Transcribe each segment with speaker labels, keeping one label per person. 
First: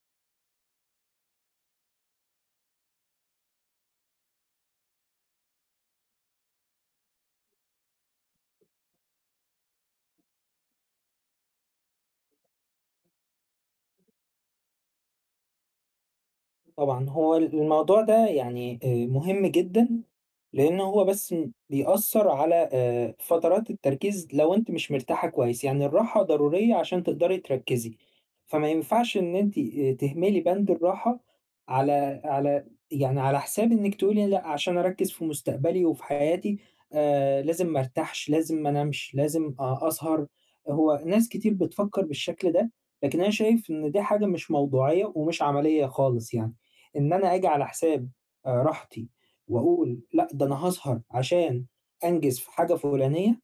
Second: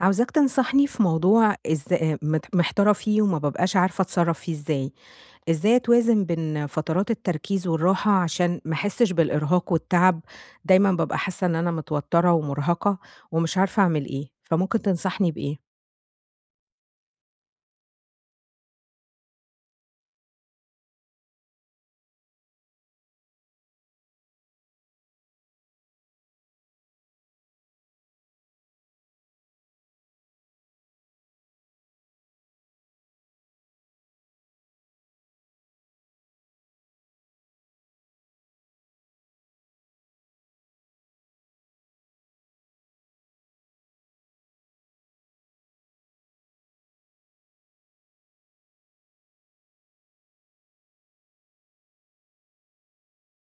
Speaker 1: عاوزاك تنصحني في موضوع إزا مت محتارة فيه وما بابقاش عارفة أتصرّف فيه إزاي، إزاي أتوازن بين فترات التركيز والراحة عشان ما أحسّش بالإرهاق والتعب، دايمًا بابقى حاسة إن أنا متوترة ومُرهقة ومش عارفة أعمل إيه، فممكن تنصحني بإيه؟
Speaker 2: طبعًا هو الموضوع ده يعني مهم جدًا، لإن هو بس م بيأثّر على فترات التركيز لو أنتِ مش مرتاحة كويس، يعني الراحة ضرورية عشان تقدري تركّزي، فما ينفعش إن أنتِ تهملي بند الراحة على على يعني على حساب إنِّك تقولي لأ عشان أركّز في مستقبلي وفي حياتي. لازم ما أرتاحش، لازم ما أنامش، لازم أسهر، هو ناس كتير بتفكّر بالشكل ده، لكن أنا شايف إن دي حاجة مش موضوعية ومش عملية خالص يعني. إن أنا آجي على حساب راحتي وأقول لأ، ده أنا هاسهر عشان أنجز في حاجة فُلانية،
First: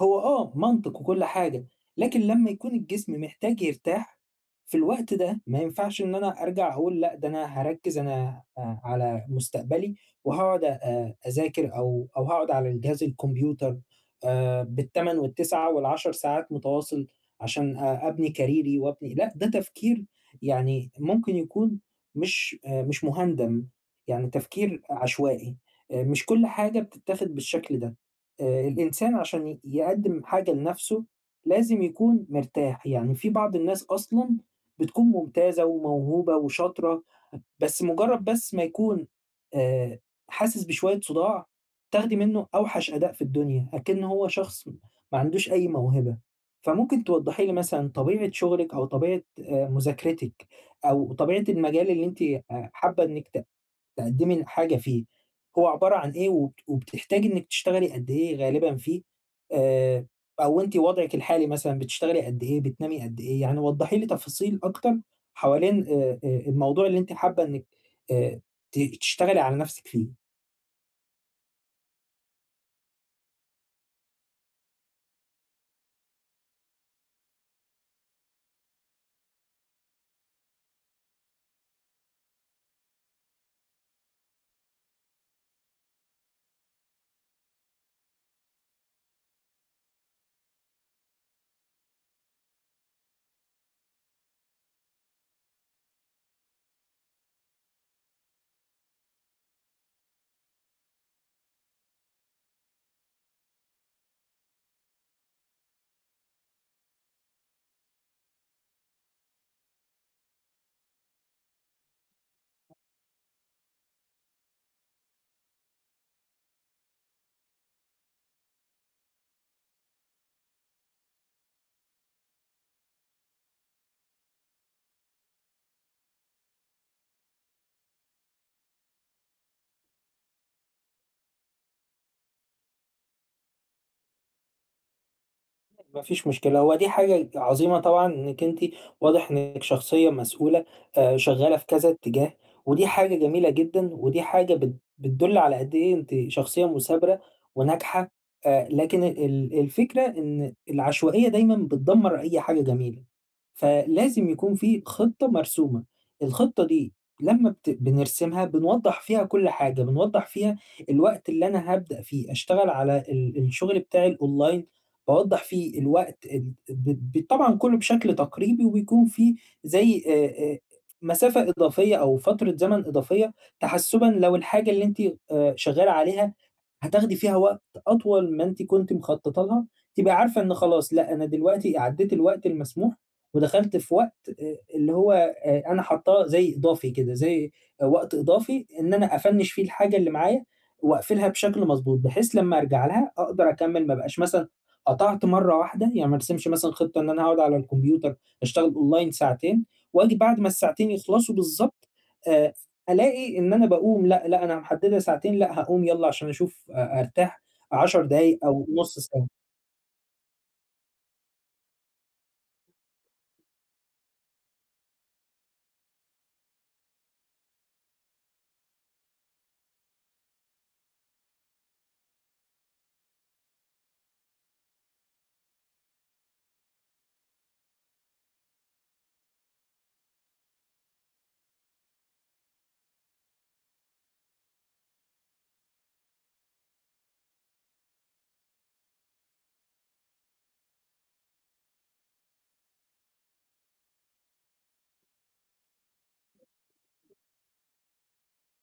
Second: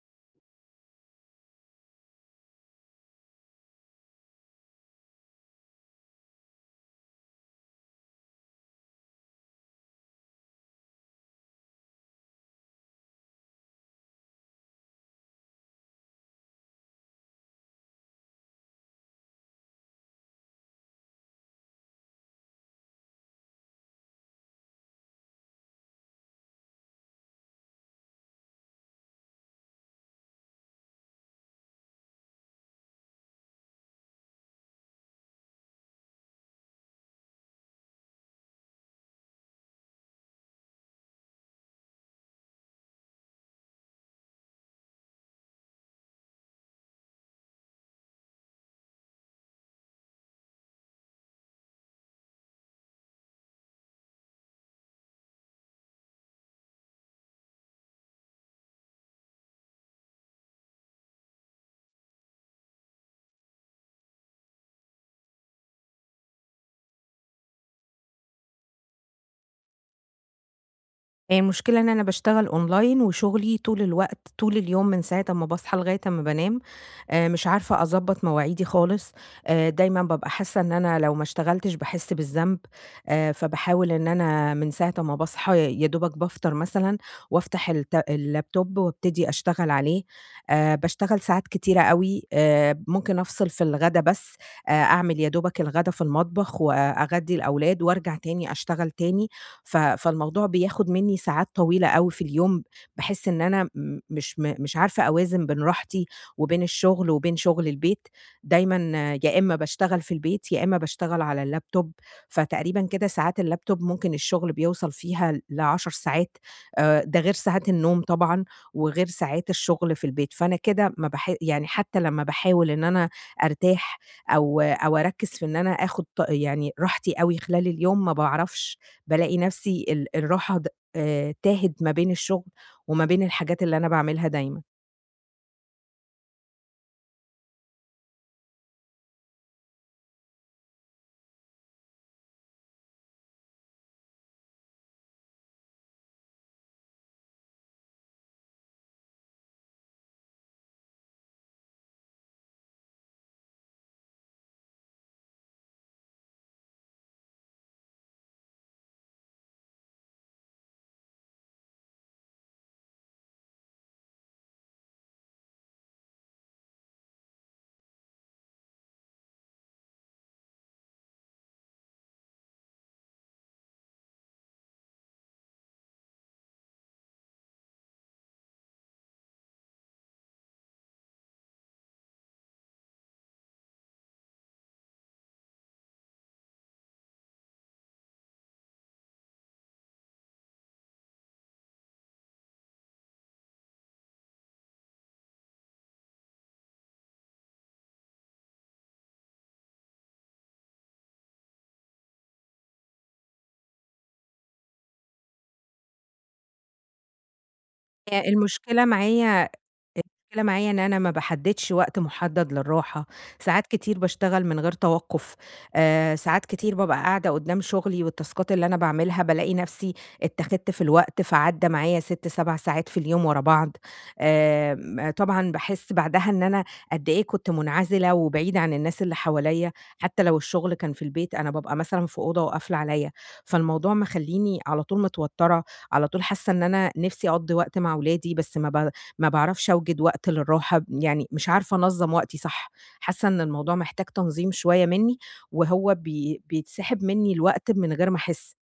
Speaker 2: هو منطق وكل حاجة، لكن لمّا يكون الجسم محتاج يرتاح، في الوقت ده ما ينفعش إن أنا أرجع أقول لأ، ده أنا هاركّز أنا على مستقبلي وهاقعد أذاكر أو هاقعد على الجهاز الكمبيوتر بال8 وال9 وال10 ساعات متواصل عشان أبني كاريري وأبني لأ، ده تفكير يعني ممكن يكون مش مُهندم، يعني تفكير عشوائي. مش كل حاجة بتتاخد بالشكل ده. الإنسان عشان يقدّم حاجة لنَفْسه لازم يكون مرتاح، يعني في بعض الناس أصلًا بتكون ممتازة وموهوبة وشاطرة، بس مُجرّد بس ما يكون آآ حاسس بشوية صُداع، تاخدي منّه أوحش أداء في الدنيا، أكِن هو شخص ما عندوش أي موهبة. فممكن توضّحي لي مثلًا طبيعة شُغلِك أو طبيعة مذاكرتِك أو طبيعة المجال اللي أنتِ حابة إنِّك تقدّمي حاجة فيه، هو عبارة عن إيه وبتحتاجي إنِّك تشتغلي قد إيه غالبًا فيه آآ، أو أنتِ وضعِك الحالي مثلًا بتشتغلي قد إيه، بتنامي قد إيه، يعني وضّحي لي تفاصيل أكتر حوالين الموضوع اللي أنتِ حابة إنِّك آآ، تشتغلي على نَفْسِك فيه.
Speaker 1: هي المشكلة إن أنا باشتغل أونلاين، وشغلي طول الوقت، طول اليوم من ساعة أمّا باصحى لغاية أمّا بانام. مش عارفة أضبّط مواعيدي خالص. دايمًا بابقى حاسة إن أنا لو ما اشتغلتش باحس بالذنب. فباحاول إن أنا من ساعة أمّا باصحى يا دوبك بافطر مثلًا، وافتح اللابتوب وابتدي أشتغل عليه. باشتغل ساعات كتيرة أوي، ممكن أفصل في الغدا بس. أعمل يا دوبك الغدا في المطبخ، وأغدّي الأولاد، وارجع تاني أشتغل تاني، فالموضوع بياخد منّي ساعات طويلة أوي في اليوم، باحس إن أنا م مش م مش عارفة أوازن بين راحتي وبين الشغل وبين شغل البيت، دايمًا آه، يا إمّا باشتغل في البيت، يا إمّا باشتغل على اللابتوب، فتقريبًا كده ساعات اللابتوب ممكن الشغل بيوصل فيها لـ10 ساعات، ده غير ساعات النوم طبعًا، وغير ساعات الشغل في البيت، فأنا كده ما باح يعني حتى لمّا باحاول إن أنا أرتاح أو أركّز في إن أنا آخُد يعني راحتي أوي خلال اليوم ما باعرفش. بالاقي نفسي الراحة تاهت ما بين الشغل وما بين الحاجات اللي أنا باعملها دايمًا.
Speaker 2: مفيش مشكلة، هو دي حاجة عظيمة طبعا، انك انت واضح انك شخصية مسؤولة، آه، شغالة في كذا اتجاه، ودي حاجة جميلة جدا، ودي حاجة بتدل على قد ايه انت شخصية مثابرة وناجحة. آه، لكن الفكرة ان العشوائية دايما بتدمر اي حاجة جميلة، فلازم يكون في خطة مرسومة. الخطة دي لما بنرسمها بنوضح فيها كل حاجة، بنوضح فيها الوقت اللي انا هبدأ فيه اشتغل على الشغل بتاعي الاونلاين، باوضّح فيه الوقت ال ب ب طبعًا كلّه بشكل تقريبي، وبيكون في زي آآ، مسافة إضافية أو فترة زمن إضافية تحسُّبًا لو الحاجة اللي أنتِ شغّالة عليها هتاخدي فيها وقت أطول ما أنتِ كنتِ مخططة لها، تبقى عارفة إن خلاص لأ، أنا دلوقتي عدّيت الوقت المسموح ودخلت في وقت اللي هو أنا حاطاه زي إضافي كده، زي آه، وقت إضافي إن أنا أفنِّش فيه الحاجة اللي معايا وأقفلها بشكل مضبوط، بحيث لمّا أرجع لها أقدر أكمّل، ما ابقاش مثلًا قطعت مرّة واحدة، يعني ما ارسمش مثلًا خطة إن أنا هاقعد على الكمبيوتر أشتغل أونلاين ساعتين وآجي بعد ما الساعتين يخلصوا بالضبط آآ ألاقي إن أنا باقوم لأ، لأ، أنا محددة ساعتين لأ، هاقوم يالّا عشان أشوف أرتاح 10
Speaker 1: هي
Speaker 2: دقايق أو
Speaker 1: المشكلة
Speaker 2: نُص ساعة.
Speaker 1: معايا المشكلة معايا إن أنا ما باحددش وقت محدد للراحة، ساعات كتير باشتغل من غير توقف، ساعات كتير بابقى قاعدة قدّام شغلي والتاسكات اللي أنا باعملها بالاقي نفسي اتّخدت في الوقت فعدّى معايا 6، 7 ساعات في اليوم ورا بعض. طبعًا باحس بعدها إن أنا قد إيه كنت منعزلة وبعيدة عن الناس اللي حواليّا، حتى لو الشغل كان في البيت أنا بابقى مثلًا في أوضة وقافلة عليّا، فالموضوع مخلّيني على طول متوترة، على طول حاسة إن أنا نفسي أقضّي وقت مع ولادي بس ما باعرفش أوجد وقت للراحة، يعني مش عارفة أنظّم وقتي صح، حاسة إن الموضوع محتاج تنظيم شوية منّي، وهو بيتسحب منّي الوقت من غير ما أحس.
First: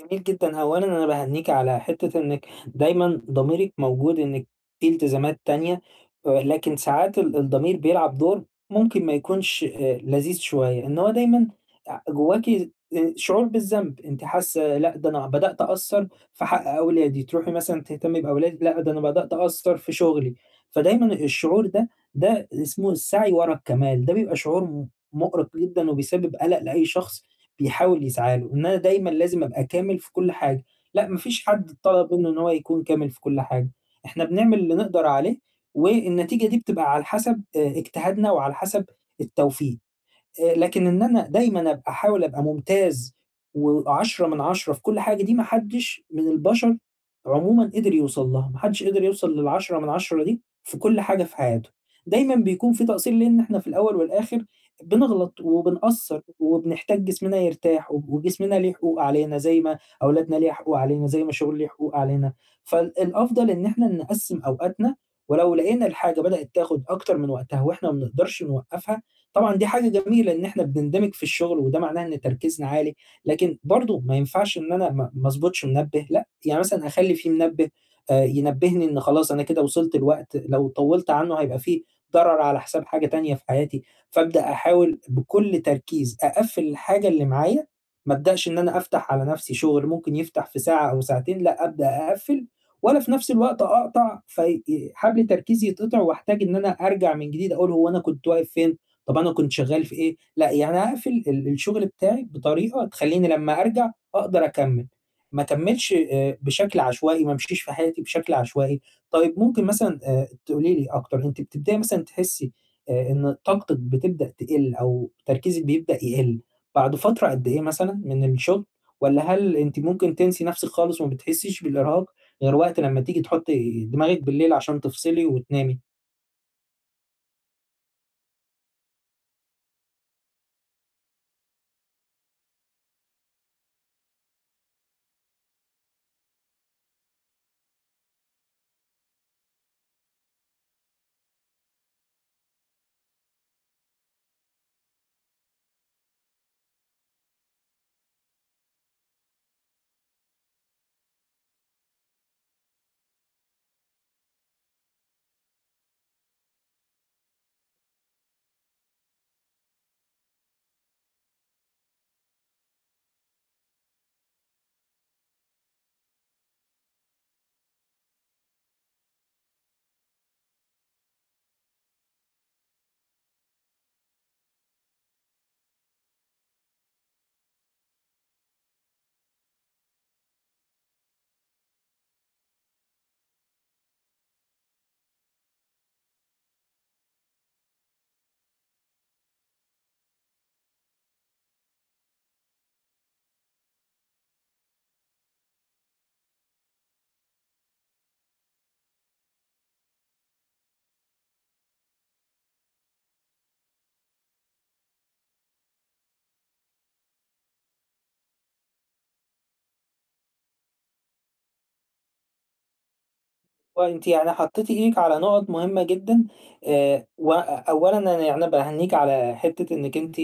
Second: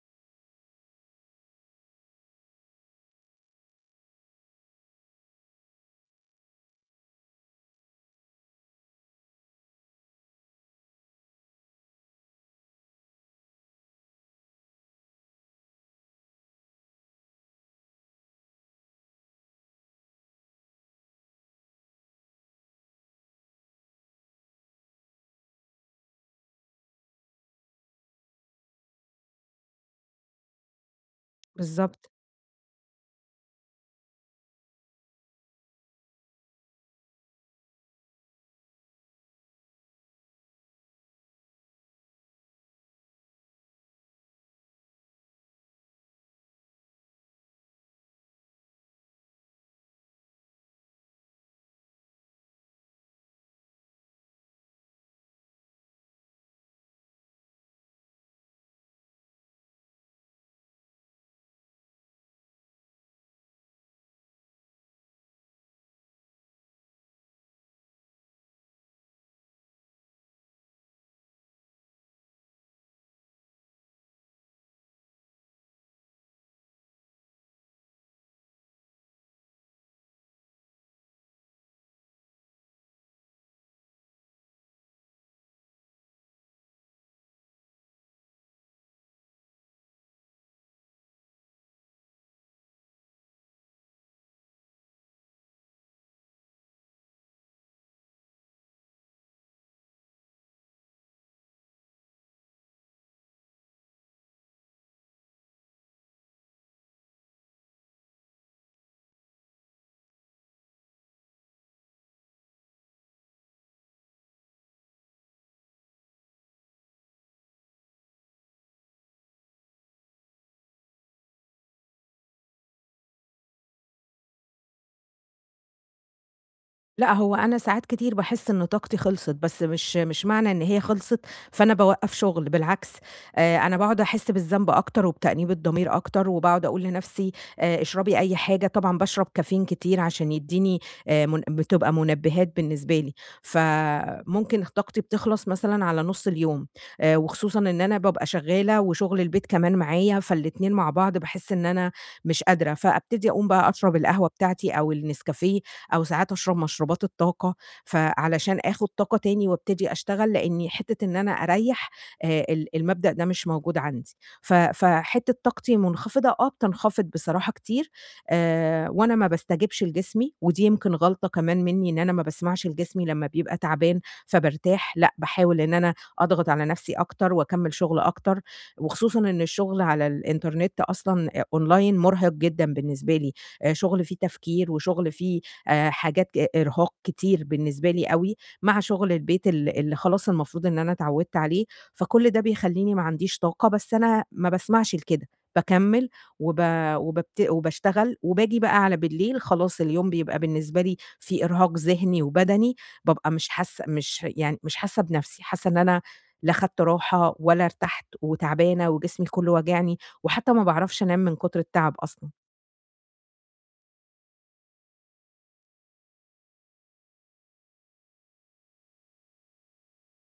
Speaker 2: جميل جدًا، أولًا أنا باهنّيكِ على حتّة إنِّك دايمًا ضميرِك موجود إنِّك في التزامات تانية، ولكن ساعات الضمير بيلعب دور ممكن ما يكونش لذيذ شوية، إن هو دايمًا جواكِ شعور بالذنب، أنتِ حاسة لأ ده أنا بدأت أقصّر في حق أولادي، تروحي مثلًا تهتمي بأولادِك، لأ ده أنا بدأت أقصّر في شغلي، فدايمًا الشعور ده، ده اسمه السعي ورا الكمال، ده بيبقى شعور مُؤرق جدًا وبيسبب قلق لأي شخص بيحاول يسعى له، إن أنا دايمًا لازم أبقى كامل في كل حاجة، لأ ما فيش حد
Speaker 1: بالضبط.
Speaker 2: طلب منه إن هو يكون كامل في كل حاجة، إحنا بنعمل اللي نقدر عليه والنتيجة دي بتبقى على حسب اجتهادنا وعلى حسب التوفيق. لكن إن أنا دايمًا أبقى أحاول أبقى ممتاز و10 من 10 في كل حاجة دي ما حدّش من البشر عمومًا قدر يوصل لها، ما حدّش قدر يوصل لل10 من 10 دي في كل حاجة في حياته. دايمًا بيكون في تقصير لإن إحنا في الأول والآخر بنغلط وبنقصّر وبنحتاج جسمنا يرتاح وجسمنا ليه حقوق علينا، زي ما أولادنا ليها حقوق علينا، زي ما الشغل ليه حقوق علينا. فالأفضل إن إحنا نقسّم أوقاتنا، ولو لقينا الحاجة بدأت تاخد أكتر من وقتها وإحنا ما بنقدرش نوقّفها، طبعًا دي حاجة جميلة إن إحنا بنندمج في الشغل، وده معناه إن تركيزنا عالي، لكن برضه ما ينفعش إن أنا ما اضبطش منبه، لأ، يعني مثلًا أخلّي في منبه ينبهني إن خلاص أنا كده وصلت الوقت، لو طوّلت عنه هيبقى في ضرر على حساب حاجة تانية في حياتي، فابدأ أحاول بكل تركيز أقفّل الحاجة اللي معايا، ما ابدأش إن أنا أفتح على نفسي شغل ممكن يفتح في ساعة أو ساعتين، لأ، أبدأ أقفّل، ولا في نفس الوقت أقطع في حبل تركيزي يتقطع، واحتاج إن أنا أرجع من جديد أقول هو أنا كنت واقف فين؟ طب أنا كنت شغال في إيه، لأ يعني هاقفل الشغل بتاعي بطريقة تخلّيني لمّا أرجع أقدر أكمّل، ما أكمّلش بشكل عشوائي، ما أمشيش في حياتي بشكل عشوائي. طيب ممكن مثلًا تقولي لي أكتر، أنتِ بتبدئي مثلًا تحسّي إن طاقتِك بتبدأ تقِل أو تركيزِك بيبدأ يقِل بعد فترة قد إيه مثلًا من الشغل، والّا هل أنتِ ممكن تنسي نَفْسِك خالص وما بتحسّيش بالإرهاق غير وقت لمّا تيجي تحطّي دماغِك بالليل عشان تفصلي وتنامي؟
Speaker 1: لأ، هو أنا ساعات كتير باحس إن طاقتي خلصت، بس مش معنى إن هي خلصت فأنا باوقّف شغل، بالعكس أنا باقعد أحس بالذنب أكتر وبتأنيب الضمير أكتر، وباقعد أقول لنفسي اشربي أي حاجة، طبعًا باشرب كافيين كتير عشان يدّيني من بتبقى منبهات بالنسبة لي، فممكن طاقتي بتخلص مثلًا على نُص اليوم، وخصوصًا إن أنا بابقى شغالة وشغل البيت كمان معايا، فالاتنين مع بعض باحس إن أنا مش قادرة، فأبتدي أقوم بقى أشرب القهوة بتاعتي أو النسكافيه أو ساعات أشرب مشروبات الطاقة، فعلشان آخُد طاقة تاني وابتدي أشتغل، لإني حتّة إن أنا أريّح المبدأ ده مش موجود عندي. فحتّة طاقتي منخفضة، آه بتنخفض بصراحة كتير، وأنا ما باستجبش لجسمي، ودي يمكن غلطة كمان منّي إن أنا ما باسمعش لجسمي لمّا بيبقى تعبان فبارتاح، لأ باحاول إن أنا أضغط على نَفْسي أكتر وأكمّل شُغل أكتر، وخصوصًا إن الشُغل على الإنترنت أصلًا online مُرهِق جدًا بالنسبة لي، شُغل فيه تفكير وشُغل فيه حاجات إرهاق كتير بالنسبة لي أوي، مع شغل البيت اللي خلاص المفروض إن أنا اتعودت عليه، فكل ده بيخلّيني ما عنديش طاقة، بس أنا ما باسمعش لكده، باكمّل وب وباشتغل وباجي بقى على بالليل خلاص اليوم بيبقى بالنسبة لي في إرهاق ذهني وبدني، بابقى مش حاسة بنفسي، حاسة إن أنا لا خدت راحة ولا ارتحت وتعبانة وجسمي كُلّه واجعني، وحتى ما باعرفش أنام من كتر التعب أصلًا.
Speaker 2: وأنتِ يعني حطيتِ إيدِك على نُقط مهمة جدًا، وأولًا أنا يعني أنا باهنّيكِ على حتة إنِّك أنتِ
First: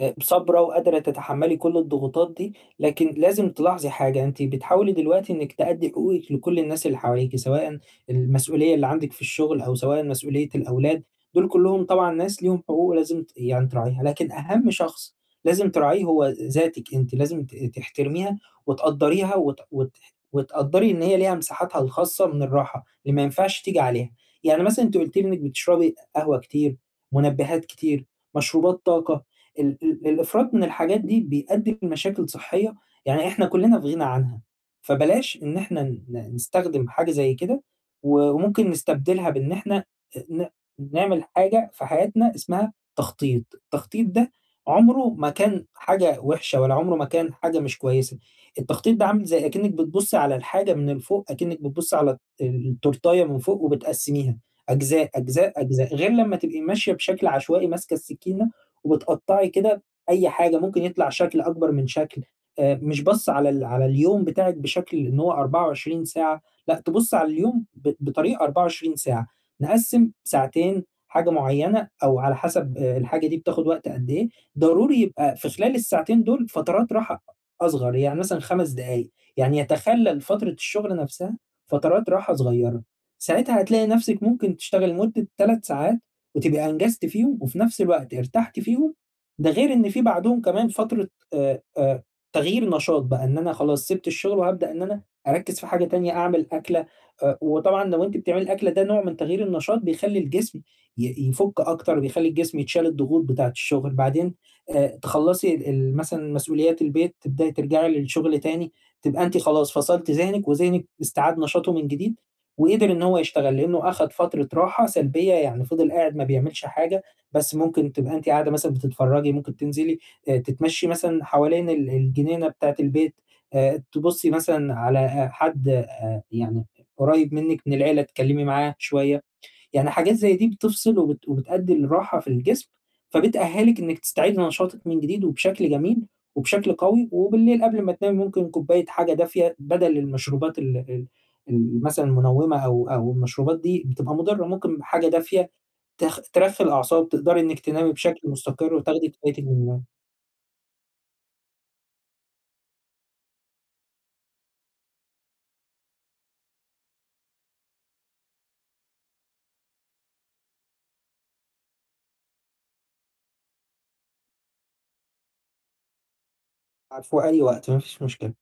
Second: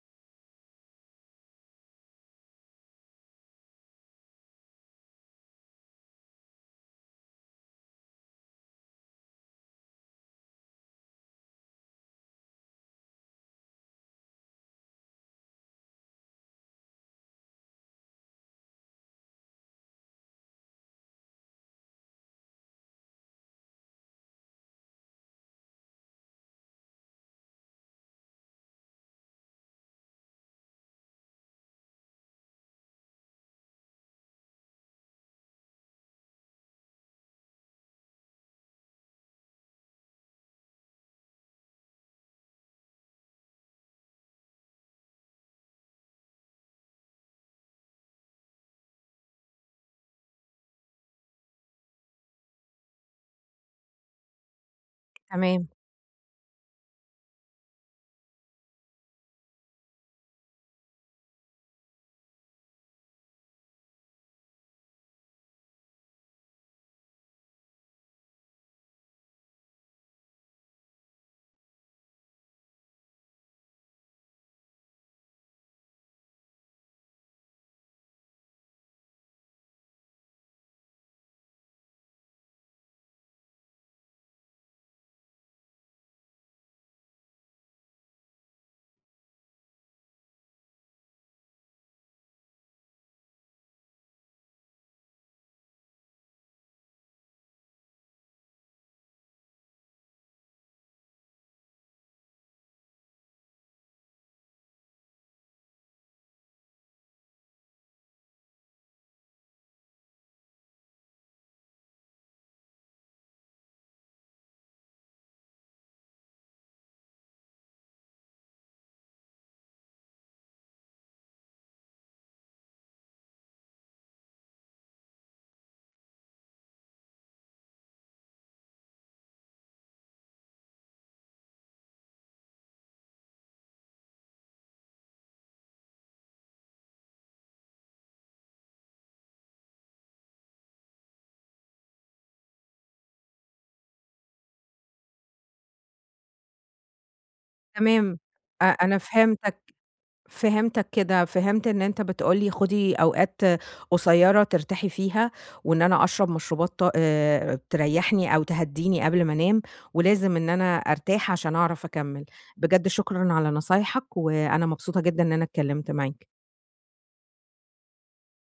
Speaker 2: صابرة وقادرة تتحمّلي كل الضغوطات دي، لكن لازم تلاحظي حاجة، أنتِ بتحاولي دلوقتي إنِّك تأدّي حقوقِك لكل الناس اللي حواليكِ، سواءً المسؤولية اللي عندِك في الشغل أو سواءً مسؤولية الأولاد، دول كلّهم طبعًا ناس ليهم حقوق ولازم ت يعني تراعيها، لكن أهم شخص لازم تراعيه هو ذاتِك أنتِ، لازم تحترميها وتقدّريها وت وت وتقدّري إن هي ليها مساحتها الخاصة من الراحة، اللي ما ينفعش تيجي عليها. يعني مثلا انت قلت لي انك بتشربي قهوة كتير، منبهات كتير، مشروبات طاقة، ال ال الإفراط من الحاجات دي بيؤدي لمشاكل صحية يعني إحنا كلنا في غنى عنها، فبلاش إن إحنا نستخدم حاجة زي كده، وممكن نستبدلها بإن إحنا ن نعمل حاجة في حياتنا اسمها تخطيط. التخطيط ده عمره ما كان حاجة وحشة ولا عمره ما كان حاجة مش كويسة، التخطيط ده عامل زي أكنك بتبُصّي على الحاجة من لفوق، أكنك بتبُصّي على التورتاية من فوق وبتقسّميها أجزاء، أجزاء،
Speaker 1: تمام.
Speaker 2: أجزاء، غير لمّا تبقي ماشية بشكل عشوائي ماسكة السكينة وبتقطّعي كده أي حاجة، ممكن يطلع شكل أكبر من شكل. مش باصّة على ال على اليوم بتاعِك بشكل إن هو 24 ساعة، لأ تبُصّي على اليوم ب بطريقة 24 ساعة، نقسّم ساعتين حاجة معيّنة أو على حسب الحاجة دي بتاخد وقت قد إيه، ضروري يبقى في خلال الساعتين دول فترات راحة أصغر، يعني مثلًا 5 دقايق، يعني يتخلّل فترة الشغل نفسها فترات راحة صغيرة، ساعتها هتلاقي نفسِك ممكن تشتغلي لمدة 3 ساعات وتبقي أنجزتِ فيهم وفي نفس الوقت ارتحتِ فيهم، ده غير إن في بعدهم كمان فترة آآ آآ تغيير نشاط بقى، إن أنا خلاص سِبت الشغل وهابدأ إن أنا أركّز في حاجة تانية، أعمل أكلة وطبعًا لو أنتِ بتعملي الأكلة ده نوع من تغيير النشاط بيخلّي الجسم يفُك أكتر، بيخلّي الجسم يتشال الضغوط بتاعة الشغل، بعدين تخلّصي ال ال مثلًا مسؤوليات البيت، تبدئي ترجعي للشغل تاني. تبقى أنتِ خلاص فصلتِ ذهنِك، وذهنِك استعاد نشاطه من جديد، وقدر إن هو يشتغل، لإنه أخد فترة راحة سلبية، يعني فضل قاعد ما بيعملش حاجة، بس ممكن تبقى أنتِ قاعدة مثلًا بتتفرّجي، ممكن تنزلي تتمشّي مثلًا حوالين الجنينة بتاعة البيت، تبُصّي مثلًا على حد يعني قريب منِّك من العيلة، تتكلّمي معاه شوية. يعني حاجات زي دي بتفصل وبتأدي لراحة في الجسم، فبتأهّلِك إنِّك تستعيدي نشاطِك من جديد وبشكل جميل وبشكل قوي، وبالليل قبل ما تنامي ممكن كوباية حاجة دافية بدل المشروبات ال ال ال مثلًا المنوِّمة أو المشروبات دي بتبقى مُضرّة، ممكن حاجة دافية ترخّي الأعصاب، تقدري إنِّك تنامي
Speaker 1: تمام.
Speaker 2: بشكل مستقر
Speaker 1: أنا
Speaker 2: وتاخدي كفايتِك من
Speaker 1: فهمتك.
Speaker 2: النوم.
Speaker 1: فهمتك كده، فهمت إن أنت بتقول لي خدي أوقات قصيّرة ترتاحي فيها، وإن أنا أشرب مشروبات ط تريّحني أو تهدّيني قبل ما أنام، ولازم إن أنا أرتاح عشان أعرف أكمّل. بجد شكرًا على نصايحك، وأنا مبسوطة جدًا إن أنا اتكلّمت معاك.
Speaker 2: عفوا، أي وقت ما فيش مشكلة.